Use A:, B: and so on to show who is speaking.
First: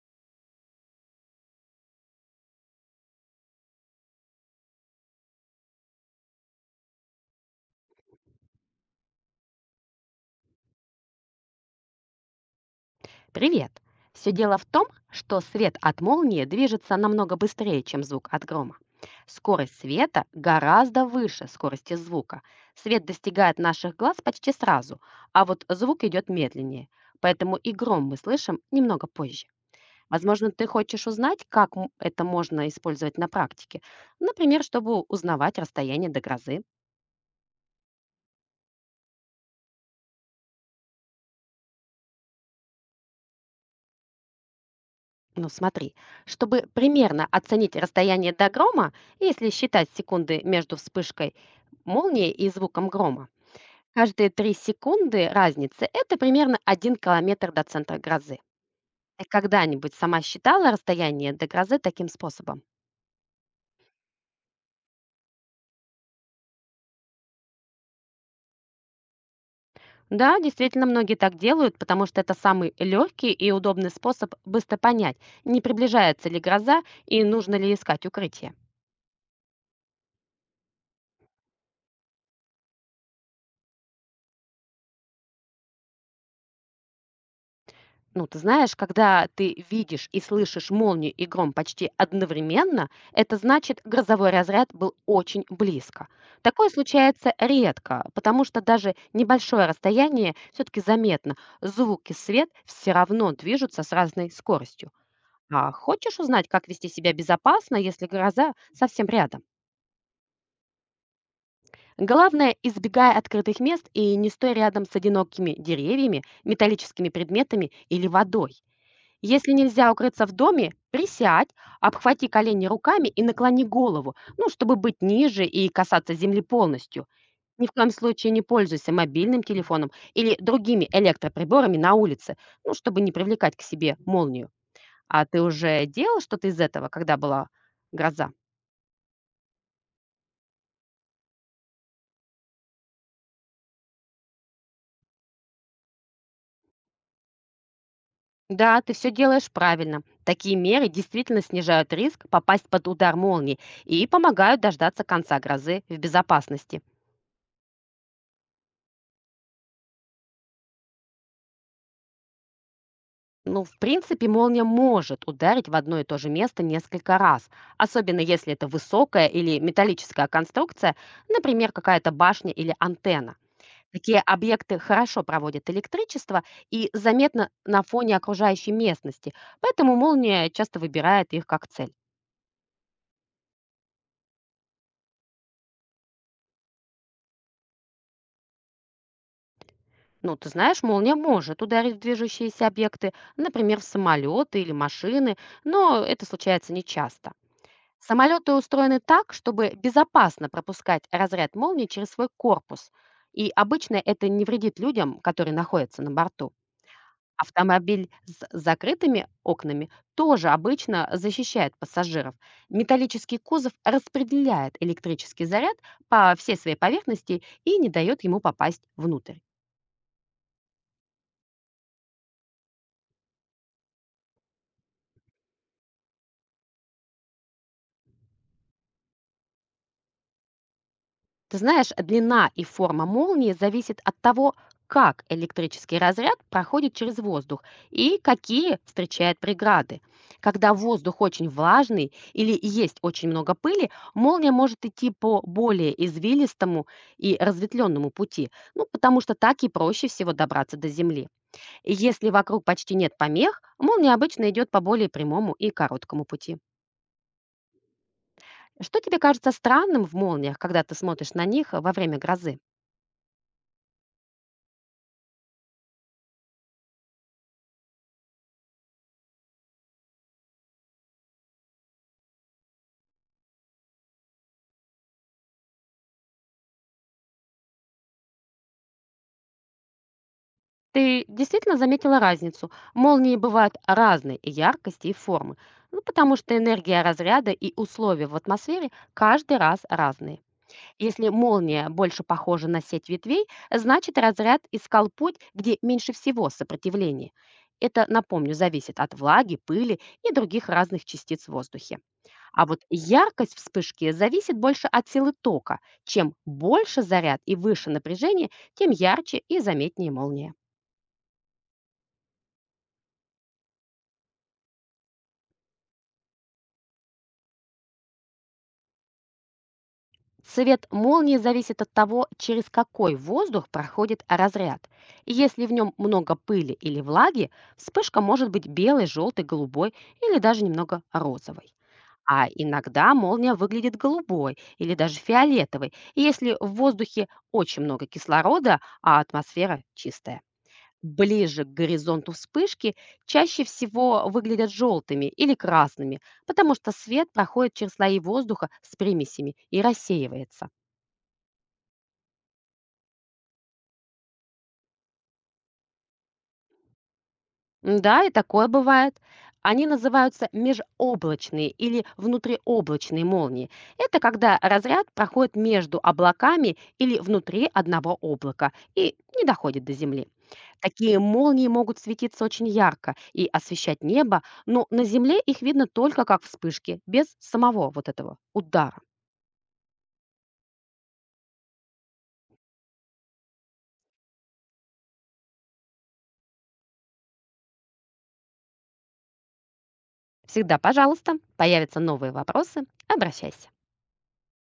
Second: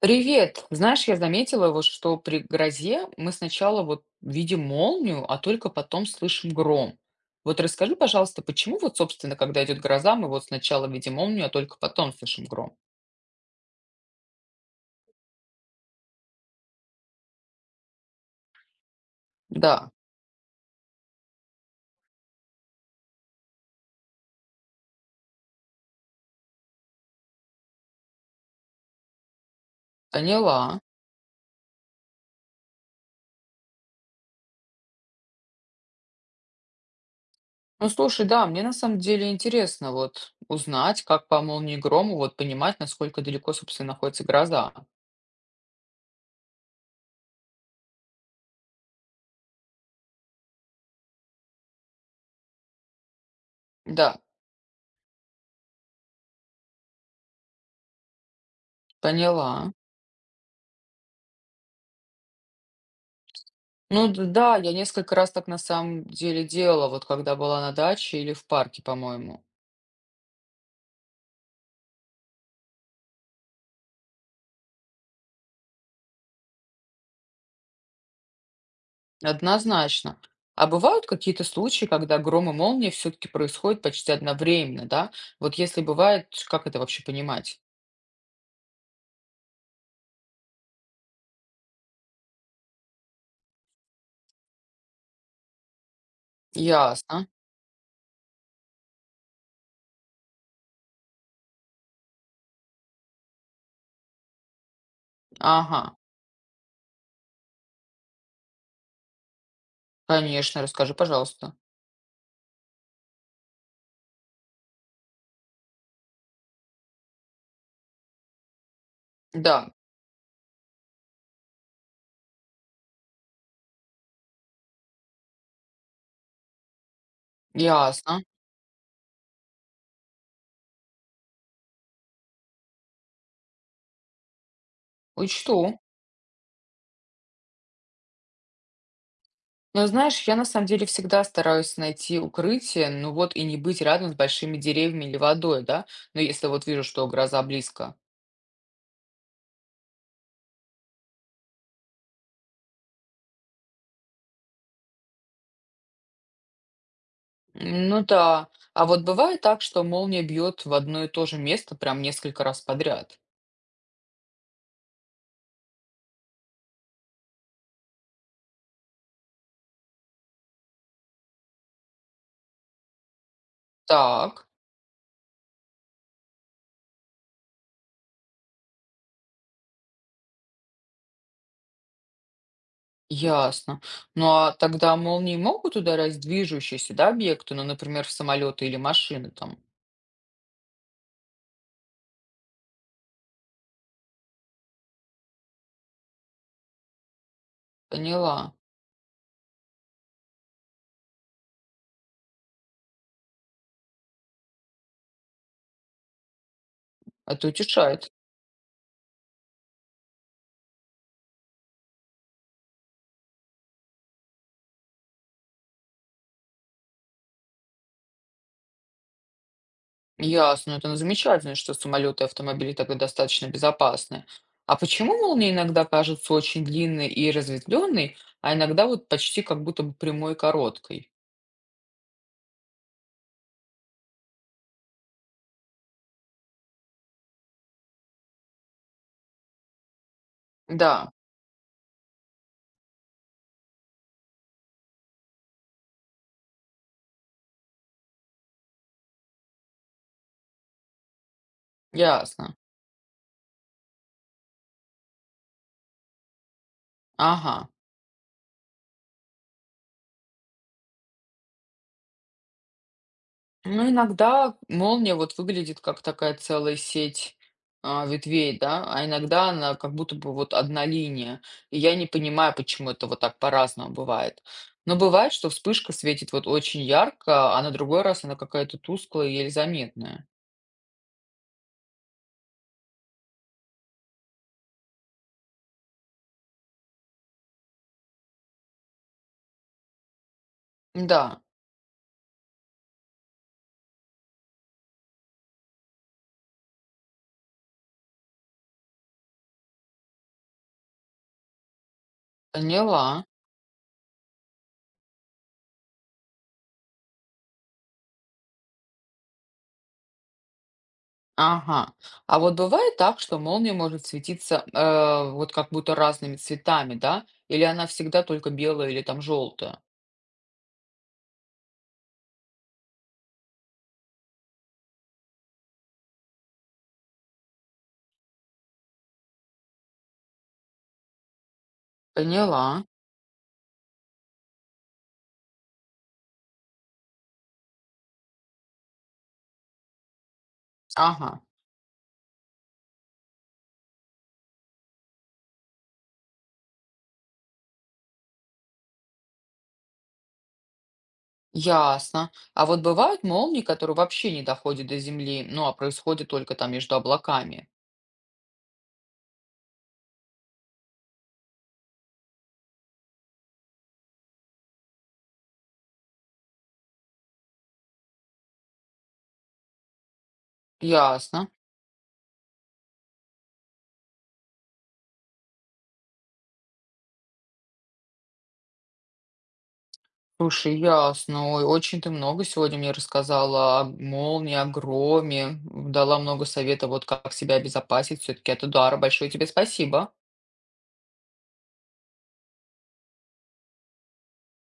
A: Привет. Знаешь, я заметила, вот, что при грозе мы сначала вот видим молнию, а только потом слышим гром. Вот расскажи, пожалуйста, почему вот, собственно, когда идет гроза, мы вот сначала видим молнию, а только потом слышим гром?
B: Привет! Все дело в том, что свет от молнии движется намного быстрее, чем звук от грома. Скорость
A: Да,
B: света гораздо выше скорости звука. Свет достигает наших глаз почти сразу, а вот звук идет медленнее. Поэтому и гром мы слышим немного позже. Возможно, ты
A: поняла.
B: хочешь узнать, как это можно использовать на практике. Например, чтобы узнавать расстояние до грозы.
A: Ну, слушай, да, мне на самом деле интересно вот узнать, как по молнии и грому вот понимать, насколько далеко, собственно, находится гроза.
B: Ну смотри, чтобы примерно оценить расстояние до грома, если считать секунды между вспышкой молнии и звуком грома,
A: Да,
B: каждые 3 секунды разницы– это примерно 1 километр до центра грозы. Ты
A: поняла.
B: когда-нибудь сама считала расстояние до грозы таким способом?
A: Ну да, я несколько раз так на самом деле делала, вот когда была на даче или в парке, по-моему.
B: Да, действительно, многие так делают, потому что это самый легкий и удобный способ быстро понять, не приближается ли гроза и нужно ли искать укрытие.
A: Однозначно. А бывают какие-то случаи, когда гром и молния все-таки происходят почти одновременно, да? Вот если бывает, как это вообще понимать?
B: Ну, ты знаешь, когда ты видишь и слышишь молнию и гром почти одновременно, это значит, грозовой разряд был очень близко. Такое
A: Ясно.
B: случается редко, потому что даже небольшое расстояние все-таки заметно. Звук и свет все равно движутся с разной скоростью. А
A: Ага.
B: хочешь узнать, как вести себя безопасно, если гроза совсем рядом?
A: Конечно, расскажи, пожалуйста.
B: Главное, избегай открытых мест и не стой рядом с одинокими деревьями, металлическими предметами или водой. Если
A: Да,
B: нельзя укрыться в доме, присядь, обхвати колени руками и наклони голову, ну, чтобы быть ниже и касаться земли полностью. Ни в коем
A: ясно.
B: случае не пользуйся мобильным телефоном или другими электроприборами на улице, ну, чтобы не привлекать к себе молнию. А ты
A: Учту.
B: уже делал что-то из этого, когда была гроза?
A: Но знаешь, я на самом деле всегда стараюсь найти укрытие, ну вот и не быть рядом с большими деревьями или водой, да? Но если вот вижу, что гроза близко.
B: Да, ты все делаешь правильно. Такие меры действительно снижают риск попасть под удар молнии и помогают дождаться конца грозы в безопасности.
A: М, ну да. А вот бывает так, что молния бьет в одно и то же место прям несколько раз подряд.
B: Ну, в принципе, молния может ударить в одно и то же место несколько раз, особенно если это высокая или металлическая конструкция, например, какая-то башня или антенна. Такие
A: Так.
B: объекты хорошо проводят электричество и заметно на фоне окружающей местности, поэтому молния часто выбирает их как цель.
A: Ясно. Ну а тогда молнии могут ударять движущиеся, да, объекты, ну, например, в самолеты или машины там.
B: Ну, ты знаешь, молния может ударить в движущиеся объекты, например, в самолеты или машины, но это случается нечасто. Самолеты
A: Поняла.
B: устроены так, чтобы безопасно пропускать разряд молний через свой корпус. И обычно это не вредит людям, которые находятся на борту.
A: Это
B: Автомобиль
A: утешает.
B: с закрытыми окнами тоже обычно защищает пассажиров. Металлический кузов распределяет электрический заряд по всей своей поверхности и не дает ему попасть внутрь.
A: Ясно. Это, ну, замечательно, что самолеты и автомобили тогда достаточно безопасны. А почему молнии иногда кажутся очень длинной и разветвленной, а иногда вот почти как будто бы прямой и короткой?
B: Ты знаешь, длина и форма молнии зависит от того, как электрический разряд проходит через воздух и какие встречает преграды. Когда
A: Да,
B: воздух очень влажный или есть очень много пыли, молния может идти по более извилистому и разветвленному пути, ну, потому что так и проще всего добраться до Земли. И если
A: ясно.
B: вокруг почти нет помех, молния обычно идет по более прямому и короткому пути.
A: Ага.
B: Что тебе кажется странным в молниях, когда ты смотришь на них во время грозы?
A: Ну, иногда молния вот выглядит как такая целая сеть ветвей, да, а иногда она как будто бы вот одна линия. И я не понимаю, почему это вот так по-разному бывает. Но бывает, что вспышка светит вот очень ярко, а на другой раз она какая-то тусклая, и еле заметная.
B: Ты действительно заметила разницу. Молнии бывают разной и яркости и формы, ну, потому что энергия разряда и условия в атмосфере каждый раз разные. Если
A: Да,
B: молния больше похожа на сеть ветвей, значит разряд искал путь, где меньше всего сопротивления. Это, напомню, зависит от влаги, пыли и других разных частиц в воздухе. А вот
A: поняла.
B: яркость вспышки зависит больше от силы тока. Чем больше заряд и выше напряжение, тем ярче и заметнее молния.
A: Ага. А вот бывает так, что молния может светиться вот как будто разными цветами, да? Или она всегда только белая или там желтая?
B: Цвет молнии зависит от того, через какой воздух проходит разряд. И если в нем много пыли или влаги, вспышка может быть белой, желтой, голубой или даже немного розовой. А
A: Поняла.
B: иногда молния выглядит голубой или даже фиолетовой, если в воздухе очень много кислорода, а атмосфера чистая.
A: Ага.
B: Ближе к горизонту вспышки чаще всего выглядят желтыми или красными, потому что свет проходит через слои воздуха с примесями и рассеивается.
A: Ясно. А вот бывают молнии, которые вообще не доходят до Земли, ну а происходят только там между облаками.
B: Да, и такое бывает. Они называются межоблачные или внутриоблачные молнии. Это когда разряд проходит между облаками или внутри одного облака и не доходит до Земли. Такие
A: Ясно.
B: молнии могут светиться очень ярко и освещать небо, но на Земле их видно только как вспышки, без самого вот этого удара.
A: Слушай, ясно. Ой, очень ты много сегодня мне рассказала о молнии, о громе, дала много советов, вот как себя обезопасить все-таки от удара. Большое тебе спасибо.
B: Всегда, пожалуйста, появятся новые вопросы, обращайся.